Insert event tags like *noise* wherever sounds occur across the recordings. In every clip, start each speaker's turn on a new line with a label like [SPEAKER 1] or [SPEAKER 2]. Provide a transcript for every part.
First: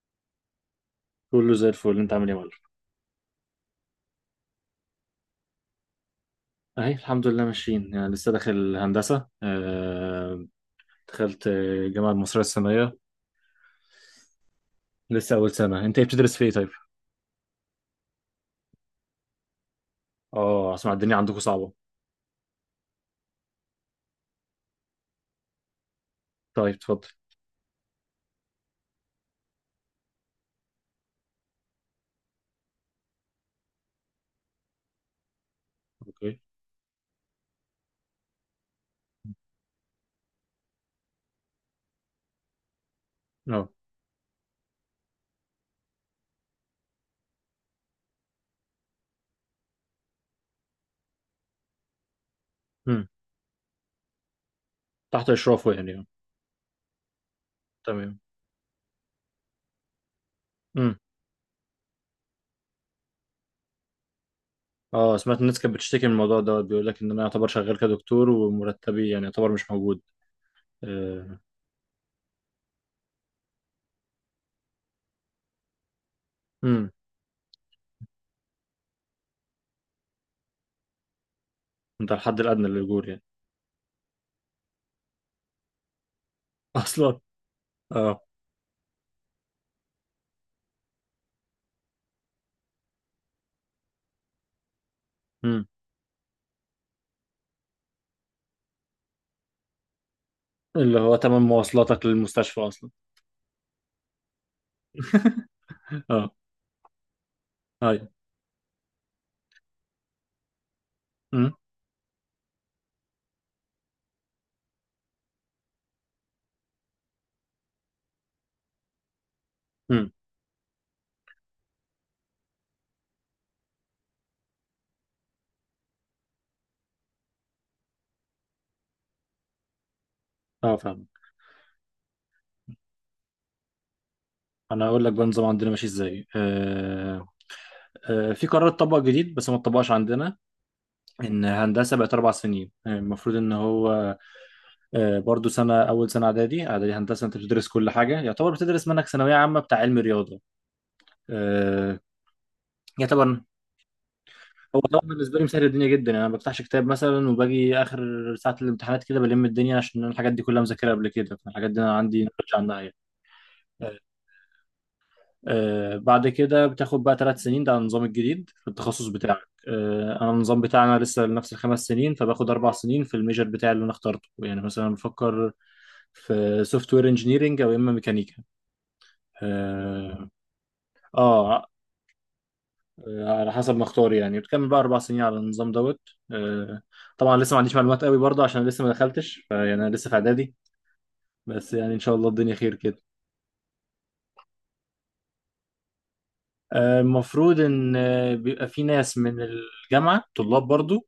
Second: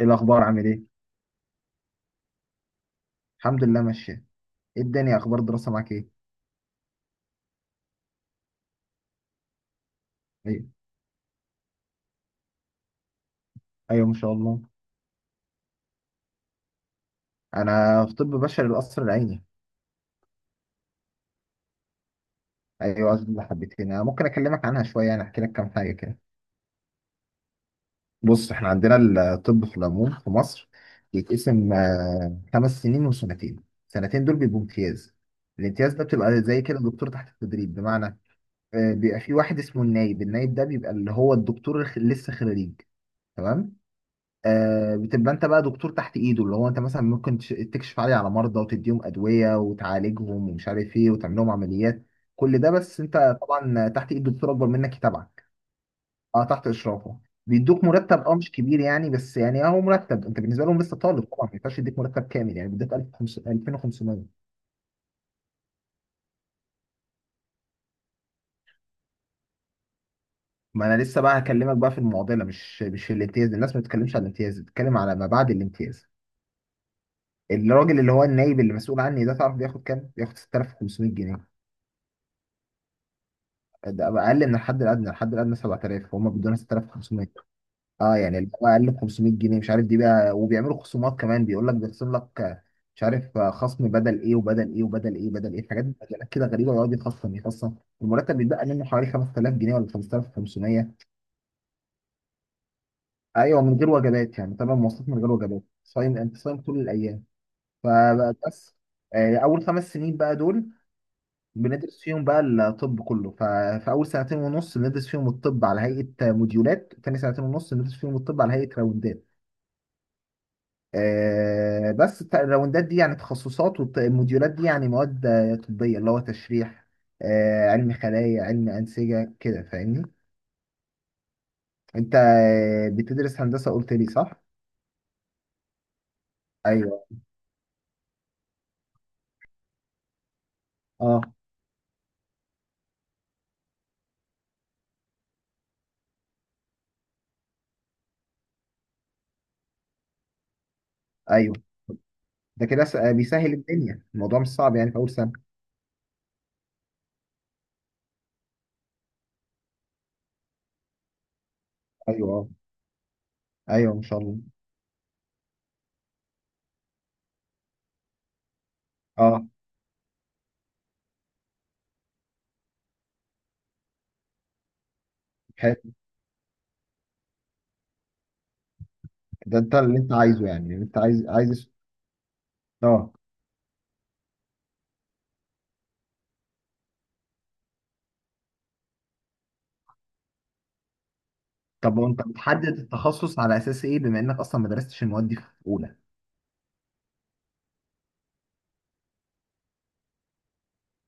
[SPEAKER 1] ايه الاخبار؟ عامل ايه؟
[SPEAKER 2] كله زي الفل. انت عامل ايه يا معلم؟
[SPEAKER 1] الحمد لله ماشيه. ايه الدنيا؟ اخبار الدراسه معاك ايه؟
[SPEAKER 2] اهي الحمد لله، ماشيين يعني. لسه داخل هندسه.
[SPEAKER 1] ايوه.
[SPEAKER 2] دخلت، الجامعه المصريه السنيه.
[SPEAKER 1] ايوه ما شاء الله.
[SPEAKER 2] لسه اول سنه. انت ايه، بتدرس في ايه طيب؟
[SPEAKER 1] انا في طب بشري القصر العيني.
[SPEAKER 2] اه، اسمع، الدنيا عندكم صعبه.
[SPEAKER 1] ايوه، اللي حبيتين انا ممكن اكلمك عنها شويه، يعني احكي لك كام حاجه كده.
[SPEAKER 2] طيب اتفضل.
[SPEAKER 1] بص احنا عندنا الطب في العموم في مصر يتقسم خمس سنين وسنتين. سنتين دول بيبقوا امتياز. الامتياز ده
[SPEAKER 2] اوكي.
[SPEAKER 1] بتبقى زي كده دكتور تحت التدريب، بمعنى بيبقى في واحد اسمه النايب. النايب ده بيبقى اللي هو الدكتور لسه خريج،
[SPEAKER 2] اه.
[SPEAKER 1] تمام. آه بتبقى انت بقى دكتور تحت ايده، اللي هو انت مثلا ممكن تكشف عليه، على مرضى، وتديهم ادويه، وتعالجهم ومش عارف ايه، وتعمل لهم عمليات. كل ده بس
[SPEAKER 2] امم.
[SPEAKER 1] انت طبعا تحت ايد دكتور اكبر منك
[SPEAKER 2] تحت
[SPEAKER 1] يتابعك.
[SPEAKER 2] اشرافه يعني اه.
[SPEAKER 1] اه، تحت اشرافه. بيدوك
[SPEAKER 2] تمام.
[SPEAKER 1] مرتب، اه مش كبير يعني، بس يعني اهو مرتب. انت بالنسبه لهم لسه
[SPEAKER 2] امم.
[SPEAKER 1] طالب طبعا، ما ينفعش يديك مرتب كامل، يعني بيديك 2500.
[SPEAKER 2] اه، سمعت الناس كانت بتشتكي من الموضوع دوت، بيقول لك ان انا يعتبر شغال كدكتور ومرتبي يعني يعتبر مش موجود.
[SPEAKER 1] ما انا لسه بقى
[SPEAKER 2] آه،
[SPEAKER 1] هكلمك بقى في المعضله، مش في الامتياز. الناس ما بتتكلمش على الامتياز، بتتكلم على ما بعد الامتياز.
[SPEAKER 2] امم.
[SPEAKER 1] الراجل اللي هو النايب اللي مسؤول عني ده، تعرف بياخد كام؟ بياخد 6500 جنيه.
[SPEAKER 2] انت الحد الادنى للاجور يعني.
[SPEAKER 1] ده اقل من الحد الادنى. الحد الادنى 7000 وهم بيدونا
[SPEAKER 2] *laughs* اصلا.
[SPEAKER 1] 6500. اه،
[SPEAKER 2] اه.
[SPEAKER 1] يعني اللي هو اقل ب 500 جنيه، مش عارف دي بقى. وبيعملوا خصومات كمان، بيقول لك بيخصم لك مش عارف خصم بدل ايه وبدل ايه وبدل ايه، بدل
[SPEAKER 2] امم.
[SPEAKER 1] ايه؟ حاجات مجالات كده غريبه، ويقعد يخصم يخصم. المرتب بيتبقى منه حوالي 5000 جنيه ولا 5500.
[SPEAKER 2] اللي هو تمن مواصلاتك للمستشفى اصلا.
[SPEAKER 1] ايوه من غير وجبات يعني، طبعا مواصلات من غير وجبات، صايم،
[SPEAKER 2] اه.
[SPEAKER 1] انت صايم طول الايام.
[SPEAKER 2] ايوه.
[SPEAKER 1] فبس. اول خمس سنين بقى دول بندرس فيهم بقى الطب كله. ففي اول سنتين ونص بندرس فيهم الطب على هيئه موديولات، تاني سنتين ونص بندرس فيهم الطب على هيئه راوندات.
[SPEAKER 2] امم.
[SPEAKER 1] آه بس الراوندات دي يعني تخصصات، والموديولات دي يعني مواد طبيه، اللي هو تشريح، آه علم خلايا، علم انسجه كده، فاهمني؟
[SPEAKER 2] اه فاهم.
[SPEAKER 1] انت بتدرس هندسه قلت لي، صح؟
[SPEAKER 2] انا اقول لك بقى النظام عندنا ماشي ازاي
[SPEAKER 1] ايوه.
[SPEAKER 2] آه في قرار اتطبق جديد بس ما اتطبقش عندنا،
[SPEAKER 1] اه.
[SPEAKER 2] ان هندسه بقت اربع سنين. المفروض ان هو، برضو سنه، اول سنه اعدادي، اعدادي هندسه، انت بتدرس كل حاجه. يعتبر بتدرس منك ثانويه عامه بتاع علم رياضه.
[SPEAKER 1] ايوه
[SPEAKER 2] آه
[SPEAKER 1] ده كده س- آه،
[SPEAKER 2] يعتبر.
[SPEAKER 1] بيسهل الدنيا، الموضوع مش صعب
[SPEAKER 2] هو
[SPEAKER 1] يعني في
[SPEAKER 2] طبعا
[SPEAKER 1] اول سنه.
[SPEAKER 2] بالنسبه لي مسهل الدنيا جدا، يعني انا ما بفتحش كتاب مثلا، وباجي اخر ساعه الامتحانات كده بلم الدنيا، عشان أنا الحاجات دي كلها مذاكرها قبل كده، فالحاجات دي انا عندي
[SPEAKER 1] ايوه. اه.
[SPEAKER 2] نولج عنها يعني.
[SPEAKER 1] ايوه ما شاء الله.
[SPEAKER 2] بعد كده بتاخد بقى ثلاث سنين، ده النظام الجديد في التخصص بتاعك.
[SPEAKER 1] اه.
[SPEAKER 2] انا النظام بتاعنا لسه لنفس الخمس سنين، فباخد اربع سنين في الميجر بتاعي اللي انا اخترته. يعني مثلا بفكر
[SPEAKER 1] حلو.
[SPEAKER 2] في سوفت وير انجينيرنج او اما ميكانيكا.
[SPEAKER 1] ده انت اللي انت
[SPEAKER 2] آه,
[SPEAKER 1] عايزه يعني، اللي انت عايز
[SPEAKER 2] اه
[SPEAKER 1] عايز اه.
[SPEAKER 2] على حسب ما اختار يعني. بتكمل بقى اربع سنين على النظام دوت. آه طبعا لسه ما عنديش معلومات قوي برضه، عشان لسه ما دخلتش، فيعني انا لسه في اعدادي. بس يعني
[SPEAKER 1] طب
[SPEAKER 2] ان شاء
[SPEAKER 1] وانت
[SPEAKER 2] الله الدنيا خير
[SPEAKER 1] بتحدد
[SPEAKER 2] كده.
[SPEAKER 1] التخصص على اساس ايه، بما انك اصلا ما درستش المواد دي في اولى؟
[SPEAKER 2] المفروض ان بيبقى في ناس من الجامعه، طلاب برضو،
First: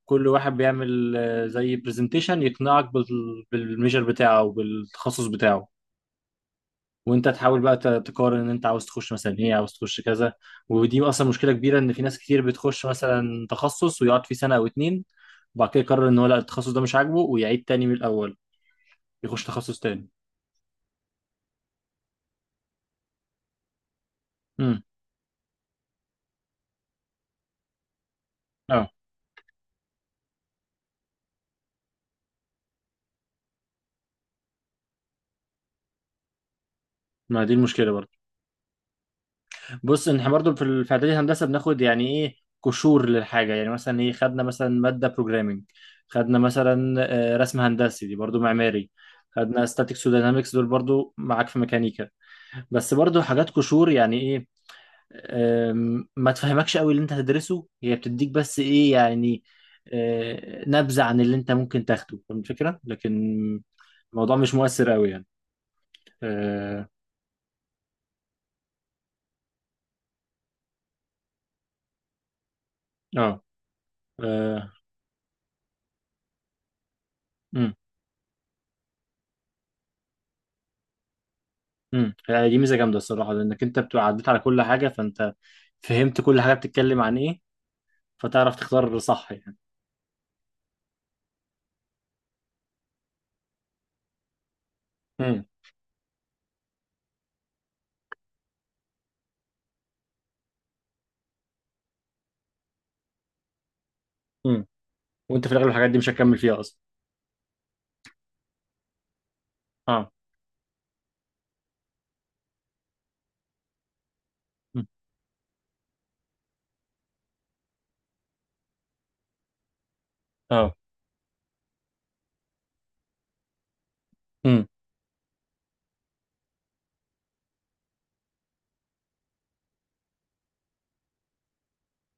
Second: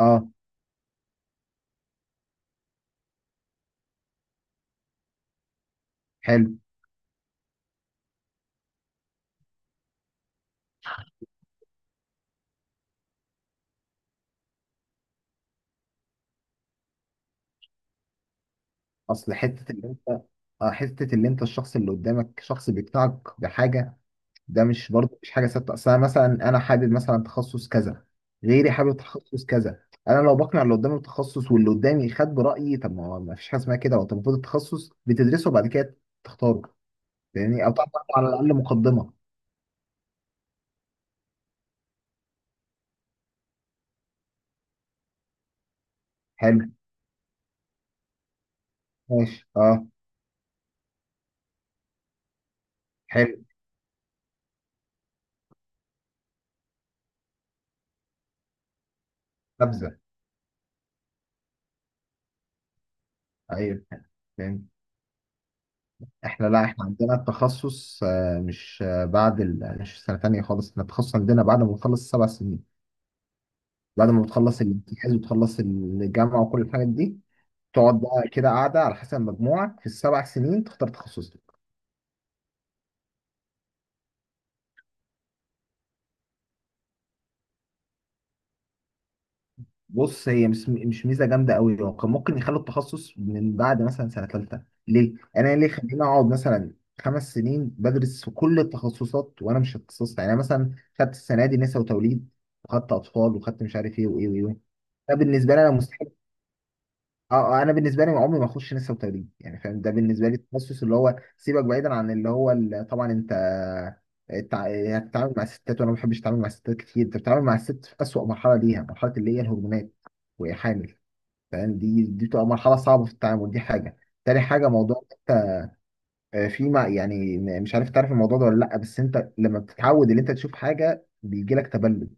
[SPEAKER 1] اه.
[SPEAKER 2] كل واحد بيعمل زي برزنتيشن يقنعك بالميجر بتاعه وبالتخصص بتاعه.
[SPEAKER 1] حلو.
[SPEAKER 2] وانت تحاول بقى تقارن ان انت عاوز تخش مثلا ايه، عاوز تخش كذا. ودي اصلا مشكله كبيره، ان في ناس كتير بتخش مثلا تخصص ويقعد فيه سنه او اتنين، وبعد كده يقرر ان هو لا، التخصص ده مش عاجبه، ويعيد تاني من الاول،
[SPEAKER 1] اصل
[SPEAKER 2] يخش
[SPEAKER 1] حته
[SPEAKER 2] تخصص
[SPEAKER 1] اللي
[SPEAKER 2] تاني.
[SPEAKER 1] انت، اه حته اللي انت، الشخص اللي قدامك شخص بيقنعك بحاجه، ده
[SPEAKER 2] امم.
[SPEAKER 1] مش برضه، مش حاجه ثابته. اصل انا مثلا انا حابب مثلا تخصص كذا، غيري
[SPEAKER 2] اه.
[SPEAKER 1] حابب تخصص كذا. انا لو بقنع اللي قدامي بتخصص، واللي قدامي خد برايي، طب ما هو ما فيش حاجه اسمها كده. وانت المفروض التخصص بتدرسه وبعد كده تختاره.
[SPEAKER 2] ما دي
[SPEAKER 1] يعني او تعمل
[SPEAKER 2] المشكله برضه.
[SPEAKER 1] على الاقل مقدمه.
[SPEAKER 2] بص، إن احنا برضو في في اعدادي هندسه بناخد يعني ايه، قشور للحاجه. يعني مثلا ايه، خدنا مثلا ماده بروجرامنج، خدنا
[SPEAKER 1] حلو.
[SPEAKER 2] مثلا رسم هندسي، دي برضو معماري.
[SPEAKER 1] ماشي.
[SPEAKER 2] خدنا
[SPEAKER 1] اه.
[SPEAKER 2] ستاتيكس ودينامكس، دول برضو معاك في ميكانيكا. بس برضو
[SPEAKER 1] حلو.
[SPEAKER 2] حاجات قشور، يعني ايه. ما تفهمكش قوي اللي انت هتدرسه، هي بتديك بس ايه يعني،
[SPEAKER 1] نبذه.
[SPEAKER 2] نبذه عن اللي انت ممكن تاخده. فاهم الفكره، لكن
[SPEAKER 1] ايوه.
[SPEAKER 2] الموضوع مش
[SPEAKER 1] فهمت.
[SPEAKER 2] مؤثر قوي يعني.
[SPEAKER 1] احنا، لا احنا
[SPEAKER 2] اه.
[SPEAKER 1] عندنا التخصص آه، مش آه، بعد مش سنة تانية خالص، احنا التخصص عندنا بعد ما بتخلص سبع سنين.
[SPEAKER 2] اه.
[SPEAKER 1] بعد ما بتخلص
[SPEAKER 2] آه،
[SPEAKER 1] الامتياز وتخلص الجامعة وكل الحاجات دي،
[SPEAKER 2] مم.
[SPEAKER 1] تقعد بقى كده قاعدة على حسب مجموعك في السبع سنين تختار تخصصك.
[SPEAKER 2] امم، يعني دي ميزه جامده الصراحه، لانك انت بتبقى عديت على كل حاجه، فانت فهمت كل حاجه بتتكلم عن ايه، فتعرف تختار صح يعني.
[SPEAKER 1] بص هي مش ميزة جامدة قوي، هو كان ممكن يخلوا التخصص من بعد مثلا سنة تالتة. ليه؟
[SPEAKER 2] امم.
[SPEAKER 1] أنا ليه خليني أقعد مثلا خمس سنين بدرس في كل التخصصات وأنا مش اتخصصت؟ يعني أنا مثلا خدت السنة دي نساء وتوليد، وخدت أطفال، وخدت مش عارف إيه وإيه وإيه.
[SPEAKER 2] امم.
[SPEAKER 1] ده
[SPEAKER 2] وانت في
[SPEAKER 1] بالنسبة لي
[SPEAKER 2] الاغلب
[SPEAKER 1] أنا.
[SPEAKER 2] الحاجات دي مش هتكمل فيها اصلا.
[SPEAKER 1] اه. انا بالنسبه لي عمري ما اخش نسا وتدريب يعني، فاهم؟ ده
[SPEAKER 2] اه.
[SPEAKER 1] بالنسبه لي التخصص اللي هو سيبك بعيدا عن اللي هو طبعا انت
[SPEAKER 2] مم.
[SPEAKER 1] يعني هتتعامل مع الستات، وانا ما بحبش اتعامل مع الستات كتير. انت بتتعامل مع الست في اسوأ مرحله ليها، مرحله اللي هي الهرمونات وهي
[SPEAKER 2] اه.
[SPEAKER 1] حامل. فاهم؟ دي بتبقى مرحله صعبه في التعامل، دي حاجه. تاني
[SPEAKER 2] امم.
[SPEAKER 1] حاجه، موضوع في ما يعني مش عارف تعرف الموضوع ده ولا لا، بس انت لما بتتعود ان انت تشوف حاجه بيجي لك تبلد.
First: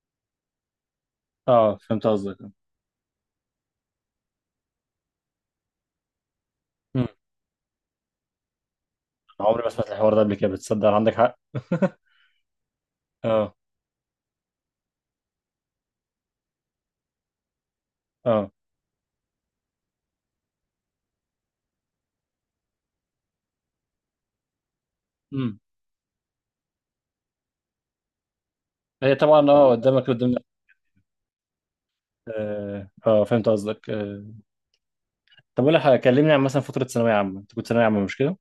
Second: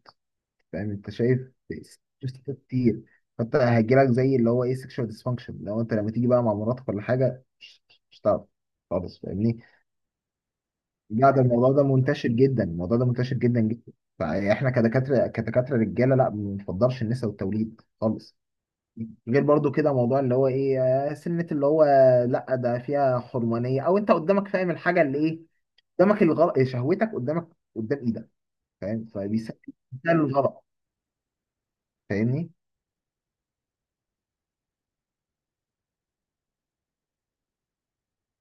[SPEAKER 1] فاهم؟ انت شايف،
[SPEAKER 2] اه فهمت قصدك.
[SPEAKER 1] تستفاد كتير. فانت هيجيلك زي اللي هو ايه، سكشوال ديسفانكشن. لو انت لما تيجي بقى مع مراتك ولا
[SPEAKER 2] امم.
[SPEAKER 1] حاجه، مش هتعرف خالص، فاهمني؟
[SPEAKER 2] عمري ما سمعت الحوار ده قبل كده، بتصدق عندك
[SPEAKER 1] لا،
[SPEAKER 2] حق.
[SPEAKER 1] ده الموضوع ده
[SPEAKER 2] *laughs*
[SPEAKER 1] منتشر جدا، الموضوع ده منتشر
[SPEAKER 2] اه.
[SPEAKER 1] جدا جدا. فاحنا كدكاتره رجاله، لا ما بنفضلش النساء والتوليد خالص.
[SPEAKER 2] اه.
[SPEAKER 1] غير برضو كده موضوع اللي هو ايه، آه، سنة اللي هو لا ده فيها حرمانية. او انت قدامك، فاهم الحاجة اللي ايه،
[SPEAKER 2] امم.
[SPEAKER 1] قدامك الغلط، شهوتك قدامك، قدام ايدك، فاهم؟
[SPEAKER 2] هي طبعا،
[SPEAKER 1] فبيسهل
[SPEAKER 2] اه، قدامك قدامك.
[SPEAKER 1] الغلط، فاهمني؟
[SPEAKER 2] فهمت قصدك. طب اقول لك حاجة، كلمني عن مثلا فتره ثانويه عامه. انت كنت ثانويه عامه مش كده؟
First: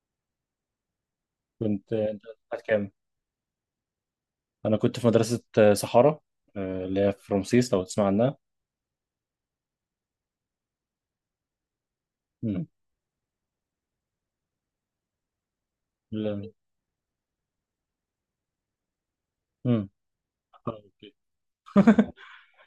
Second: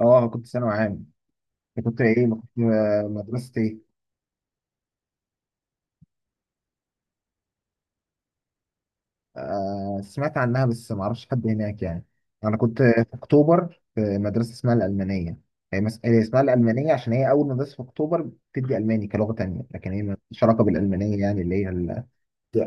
[SPEAKER 1] اه كنت ثانوي عام. انت
[SPEAKER 2] كنت
[SPEAKER 1] كنت
[SPEAKER 2] انت
[SPEAKER 1] ايه؟ ما كنت
[SPEAKER 2] كام؟
[SPEAKER 1] مدرسة ايه؟
[SPEAKER 2] انا كنت في مدرسه صحارى، اللي هي في رمسيس، لو تسمع عنها.
[SPEAKER 1] آه سمعت عنها، بس ما اعرفش حد هناك يعني. انا
[SPEAKER 2] مم.
[SPEAKER 1] كنت في اكتوبر في مدرسة اسمها الألمانية. هي هي اسمها
[SPEAKER 2] لا.
[SPEAKER 1] الألمانية عشان هي أول مدرسة في أكتوبر بتدي ألماني كلغة تانية،
[SPEAKER 2] مم.
[SPEAKER 1] لكن هي مالهاش علاقة
[SPEAKER 2] *laughs* اه أوكي.
[SPEAKER 1] بالألمانية يعني، اللي هي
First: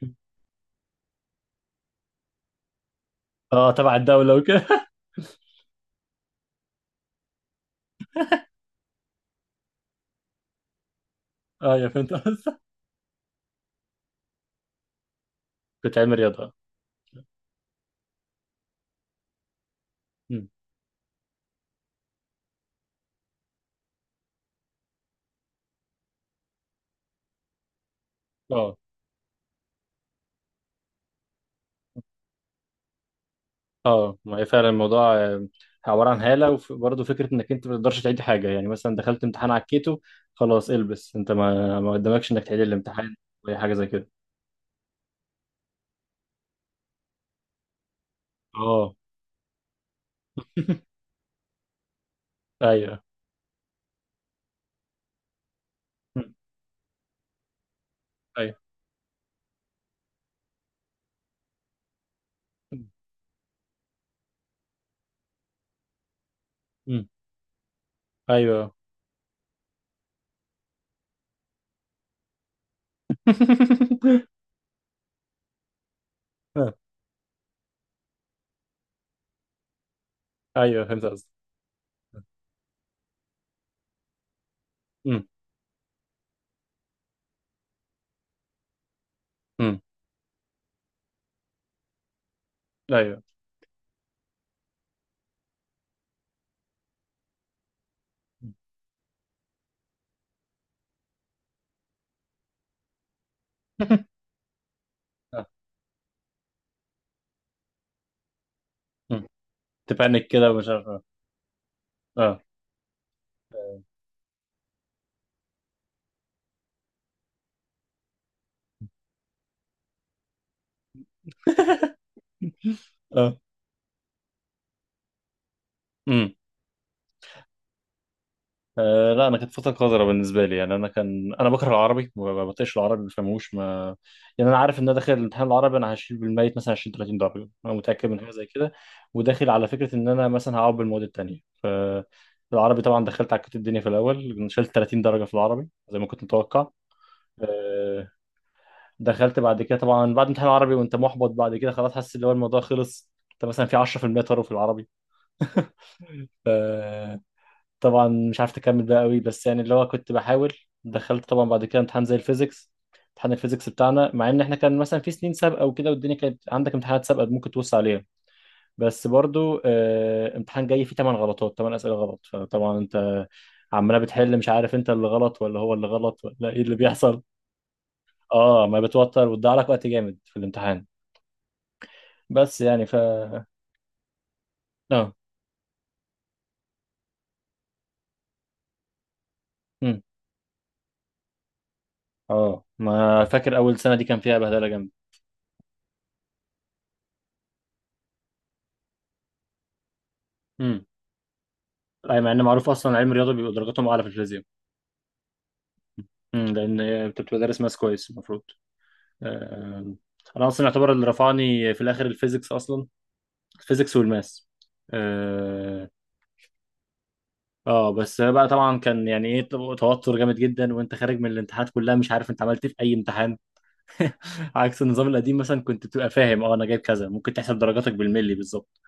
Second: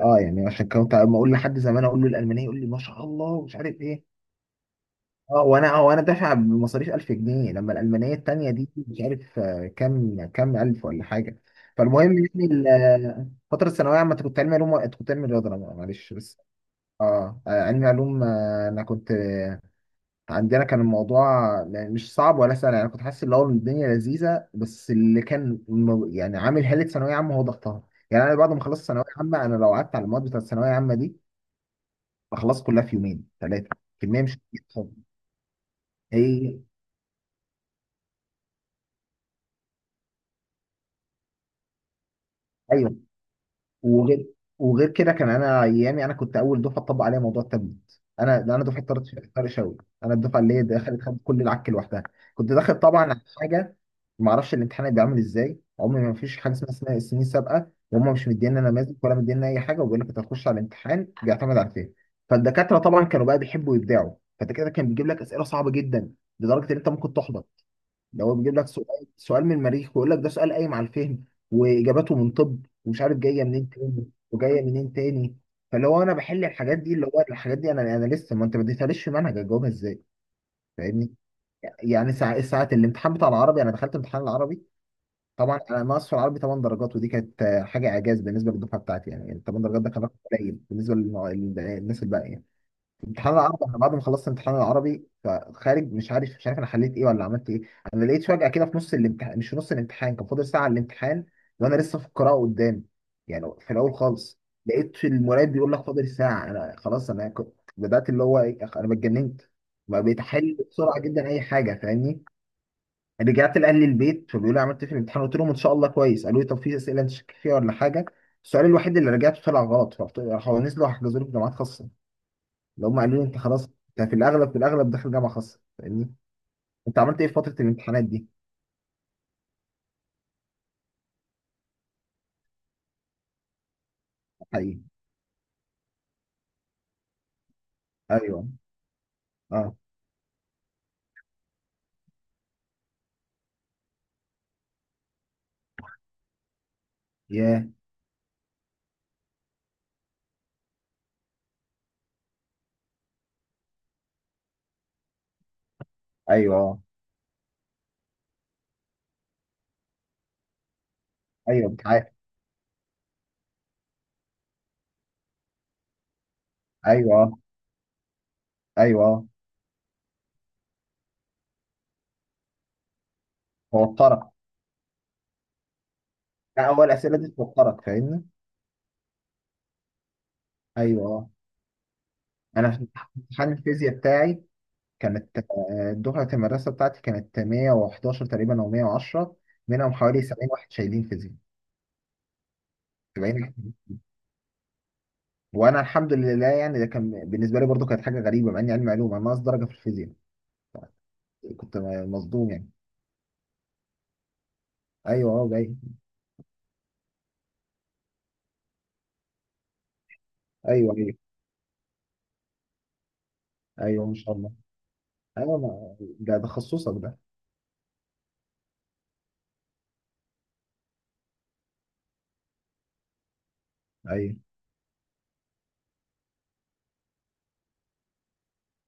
[SPEAKER 1] اه. يعني عشان كنت أما أقول لحد زمان أقول له الألمانية، يقول لي ما شاء الله، ومش عارف
[SPEAKER 2] تبع
[SPEAKER 1] إيه.
[SPEAKER 2] الدوله وكده. *laughs*
[SPEAKER 1] وانا دافع بمصاريف 1000 جنيه لما الالمانيه التانيه دي مش عارف كام الف ولا حاجه.
[SPEAKER 2] اه، يا فهمت
[SPEAKER 1] فالمهم يعني
[SPEAKER 2] قصدك.
[SPEAKER 1] فتره الثانويه عامه كنت علمي علوم، انت كنت علمي رياضه، أنا
[SPEAKER 2] كنت
[SPEAKER 1] معلش
[SPEAKER 2] علمي
[SPEAKER 1] بس.
[SPEAKER 2] رياضه.
[SPEAKER 1] اه. علمي علوم. آه، انا كنت آه،
[SPEAKER 2] مم.
[SPEAKER 1] عندنا كان الموضوع مش صعب ولا سهل يعني، كنت حاسس اللي هو الدنيا لذيذه. بس اللي كان يعني عامل حاله ثانويه عامه هو ضغطها. يعني انا بعد ما
[SPEAKER 2] اه.
[SPEAKER 1] خلصت ثانويه عامه، انا لو قعدت على المواد بتاعت الثانويه عامه دي بخلص كلها في يومين ثلاثه.
[SPEAKER 2] اه
[SPEAKER 1] كميه
[SPEAKER 2] ما
[SPEAKER 1] مش
[SPEAKER 2] هي
[SPEAKER 1] كتير
[SPEAKER 2] فعلا
[SPEAKER 1] خالص.
[SPEAKER 2] الموضوع، عباره عن هاله،
[SPEAKER 1] هي.
[SPEAKER 2] وبرضه فكره انك انت ما تقدرش تعيد حاجه. يعني مثلا دخلت امتحان عكيته، خلاص البس انت ما قدامكش انك تعيد
[SPEAKER 1] ايوه.
[SPEAKER 2] الامتحان ولا حاجه زي كده.
[SPEAKER 1] وغير، وغير كده كان، انا ايامي انا كنت اول دفعه تطبق عليها موضوع التابلت، انا دفعه
[SPEAKER 2] اه.
[SPEAKER 1] طارق، طارق شوقي. انا الدفعه اللي هي دخلت
[SPEAKER 2] *laughs*
[SPEAKER 1] خدت كل العك لوحدها. كنت داخل طبعا
[SPEAKER 2] ايوه.
[SPEAKER 1] على حاجه ما اعرفش الامتحان هيبقى عامل ازاي، عمري ما
[SPEAKER 2] مم.
[SPEAKER 1] فيش حاجه اسمها السنين السابقه، وهم مش
[SPEAKER 2] ايوه.
[SPEAKER 1] مدينا نماذج ولا مدينا اي حاجه، وبيقول لك انت هتخش على الامتحان بيعتمد على فين. فالدكاتره طبعا كانوا بقى بيحبوا يبدعوا، فالدكاتره كان بيجيب لك اسئله صعبه جدا لدرجه ان انت
[SPEAKER 2] مم.
[SPEAKER 1] ممكن تحبط. ده هو بيجيب لك
[SPEAKER 2] ايوه.
[SPEAKER 1] سؤال من المريخ ويقول لك ده سؤال قايم على الفهم، واجاباته من طب، ومش عارف جايه منين تاني
[SPEAKER 2] *laughs*
[SPEAKER 1] وجايه منين تاني. فاللي هو انا بحل
[SPEAKER 2] آه،
[SPEAKER 1] الحاجات دي، اللي هو الحاجات دي انا لسه، ما انت ما اديتهاليش في منهج، اجاوبها ازاي؟
[SPEAKER 2] ايوه فهمت
[SPEAKER 1] فاهمني؟
[SPEAKER 2] قصدك.
[SPEAKER 1] يعني ساعة ساعات، الامتحان بتاع العربي، انا دخلت امتحان العربي.
[SPEAKER 2] مم.
[SPEAKER 1] طبعا انا ناقص في العربي 8 درجات، ودي كانت حاجه اعجاز بالنسبه للدفعه بتاعتي، يعني يعني 8
[SPEAKER 2] مم.
[SPEAKER 1] درجات ده كان رقم قليل بالنسبه للناس الباقيه.
[SPEAKER 2] ايوه.
[SPEAKER 1] امتحان العربي، انا بعد ما خلصت امتحان العربي فخارج مش عارف انا حليت ايه ولا عملت ايه. انا لقيت فجأة كده في نص الامتحان، مش في نص الامتحان، كان فاضل ساعة على الامتحان وانا لسه في القراءة قدام، يعني في الاول
[SPEAKER 2] *laughs*
[SPEAKER 1] خالص. لقيت
[SPEAKER 2] آه.
[SPEAKER 1] المراقب بيقول لك فاضل ساعة، انا خلاص انا كنت بدأت اللي هو ايه، انا
[SPEAKER 2] مم.
[SPEAKER 1] اتجننت. بقى بقيت
[SPEAKER 2] تبانك كده
[SPEAKER 1] احل
[SPEAKER 2] ومش عارف
[SPEAKER 1] بسرعة
[SPEAKER 2] اه
[SPEAKER 1] جدا اي حاجة، فاهمني؟
[SPEAKER 2] اه.
[SPEAKER 1] رجعت لاهل البيت فبيقولوا لي عملت إيه في الامتحان، قلت لهم ان شاء الله كويس، قالوا لي طب في اسئلة انت شاكك فيها ولا حاجة؟ السؤال الوحيد اللي رجعته طلع غلط، فقلت، راحوا نزلوا حجزوا لي في جامعات خاصة،
[SPEAKER 2] *laughs*
[SPEAKER 1] لو هم قالوا لي انت
[SPEAKER 2] آه.
[SPEAKER 1] خلاص انت في الاغلب، في الاغلب داخل جامعه خاصه. فاهمني؟
[SPEAKER 2] مم.
[SPEAKER 1] انت عملت ايه في فتره الامتحانات دي؟
[SPEAKER 2] لا، انا كانت فتره قذره بالنسبه لي. يعني انا بكره العربي، ما بطيقش العربي، ما بفهموش ما يعني انا
[SPEAKER 1] حقيقي.
[SPEAKER 2] عارف ان انا داخل الامتحان العربي انا هشيل بالميت مثلا 20 30 درجه. انا متاكد من حاجه
[SPEAKER 1] ايوه.
[SPEAKER 2] زي كده. وداخل على
[SPEAKER 1] اه.
[SPEAKER 2] فكره ان انا مثلا هقعد بالمواد التانيه. ف العربي طبعا دخلت عكيت الدنيا في الاول، شلت 30 درجه في العربي زي ما كنت متوقع.
[SPEAKER 1] ياه.
[SPEAKER 2] اه، دخلت بعد كده طبعا بعد امتحان العربي وانت محبط، بعد كده خلاص حاسس ان هو الموضوع خلص، انت مثلا في 10% طار في العربي. *laughs* ف-
[SPEAKER 1] ايوه.
[SPEAKER 2] طبعا مش عارف تكمل بقى قوي، بس يعني اللي هو كنت بحاول. دخلت طبعا بعد
[SPEAKER 1] ايوه
[SPEAKER 2] كده
[SPEAKER 1] بتع...
[SPEAKER 2] امتحان زي الفيزيكس. امتحان الفيزيكس بتاعنا، مع ان احنا كان مثلا في سنين سابقه وكده والدنيا كانت عندك امتحانات
[SPEAKER 1] ايوه.
[SPEAKER 2] سابقه ممكن توص عليها، بس
[SPEAKER 1] ايوه.
[SPEAKER 2] برضو امتحان جاي فيه 8 غلطات، 8 اسئله غلط، فطبعا انت عماله
[SPEAKER 1] توترك.
[SPEAKER 2] بتحل، مش عارف انت اللي غلط ولا هو اللي غلط ولا ايه
[SPEAKER 1] لا
[SPEAKER 2] اللي
[SPEAKER 1] هو الاسئله
[SPEAKER 2] بيحصل.
[SPEAKER 1] دي توترك، فاهمني؟
[SPEAKER 2] اه، ما بتوتر وتضيع لك وقت جامد في الامتحان.
[SPEAKER 1] ايوه.
[SPEAKER 2] بس
[SPEAKER 1] انا
[SPEAKER 2] يعني
[SPEAKER 1] في
[SPEAKER 2] ف
[SPEAKER 1] امتحان الفيزياء بتاعي
[SPEAKER 2] اه.
[SPEAKER 1] كانت دفعه المدرسه بتاعتي كانت 111 تقريبا او 110، منهم
[SPEAKER 2] امم.
[SPEAKER 1] حوالي 70 واحد شايلين فيزياء.
[SPEAKER 2] اه، ما
[SPEAKER 1] 70 واحد.
[SPEAKER 2] فاكر اول سنه دي كان فيها بهدله جامده.
[SPEAKER 1] وانا الحمد لله يعني، ده كان بالنسبه لي برضو كانت حاجه غريبه، مع اني علم علوم انا ناقص درجه في الفيزياء،
[SPEAKER 2] امم.
[SPEAKER 1] كنت
[SPEAKER 2] اي، مع ان
[SPEAKER 1] مصدوم
[SPEAKER 2] معروف
[SPEAKER 1] يعني.
[SPEAKER 2] اصلا علم الرياضه بيبقى درجاتهم اعلى في الفيزياء.
[SPEAKER 1] ايوه. اه جاي.
[SPEAKER 2] امم، لان انت بتبقى دارس ماس كويس المفروض. آه، انا اصلا يعتبر
[SPEAKER 1] ايوه.
[SPEAKER 2] اللي
[SPEAKER 1] ايوه.
[SPEAKER 2] رفعني في الاخر الفيزيكس اصلا. الفيزيكس
[SPEAKER 1] ايوه ما شاء
[SPEAKER 2] والماس.
[SPEAKER 1] الله. ايوه،
[SPEAKER 2] اه.
[SPEAKER 1] ما ده ده تخصصك ده.
[SPEAKER 2] بس بقى طبعا كان يعني ايه، توتر جامد جدا، وانت خارج من الامتحانات كلها مش عارف انت عملت إيه في اي امتحان.
[SPEAKER 1] ايوه.
[SPEAKER 2] عكس النظام القديم، مثلا كنت بتبقى فاهم اه، انا جايب كذا، ممكن تحسب درجاتك بالملي بالظبط.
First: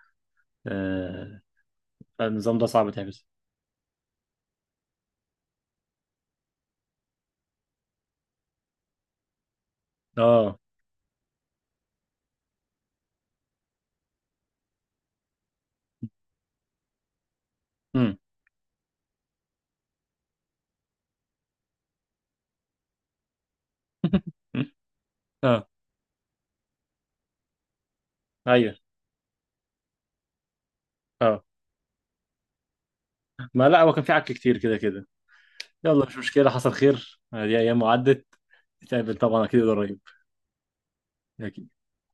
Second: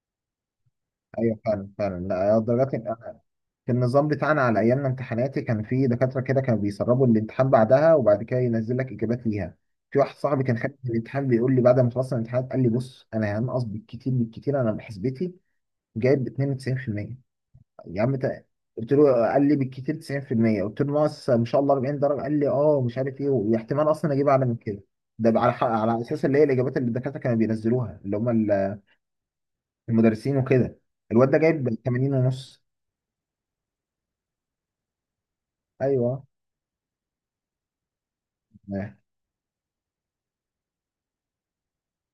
[SPEAKER 1] ايوه
[SPEAKER 2] آه،
[SPEAKER 1] فعلا فعلا. لا
[SPEAKER 2] فالنظام ده
[SPEAKER 1] درجات،
[SPEAKER 2] صعب تحفظ.
[SPEAKER 1] في النظام بتاعنا على ايامنا امتحاناتي، كان في دكاتره كده كانوا بيسربوا الامتحان بعدها وبعد كده ينزل لك اجابات ليها. في واحد صاحبي كان
[SPEAKER 2] اه.
[SPEAKER 1] خارج من الامتحان بيقول لي بعد ما خلصنا الامتحان، قال لي بص انا هنقص بالكتير بالكتير، انا بحسبتي جايب 92%. يا عم
[SPEAKER 2] امم.
[SPEAKER 1] قلت له، قال لي بالكتير 90%، قلت له ناقص ما شاء الله 40 درجه. قال لي اه مش عارف ايه، واحتمال اصلا اجيب اعلى من
[SPEAKER 2] *laughs*
[SPEAKER 1] كده. ده بقى على
[SPEAKER 2] اه.
[SPEAKER 1] حق على اساس اللي هي الاجابات اللي الدكاتره كانوا بينزلوها، اللي هم
[SPEAKER 2] ايوه.
[SPEAKER 1] المدرسين وكده. الواد ده
[SPEAKER 2] اه.
[SPEAKER 1] جايب 80 ونص.
[SPEAKER 2] ما لا، هو كان في عك كتير كده كده. يلا مش
[SPEAKER 1] ايوه.
[SPEAKER 2] مشكلة، حصل خير. دي ايام وعدت. نتقابل طبعا اكيد، قريب.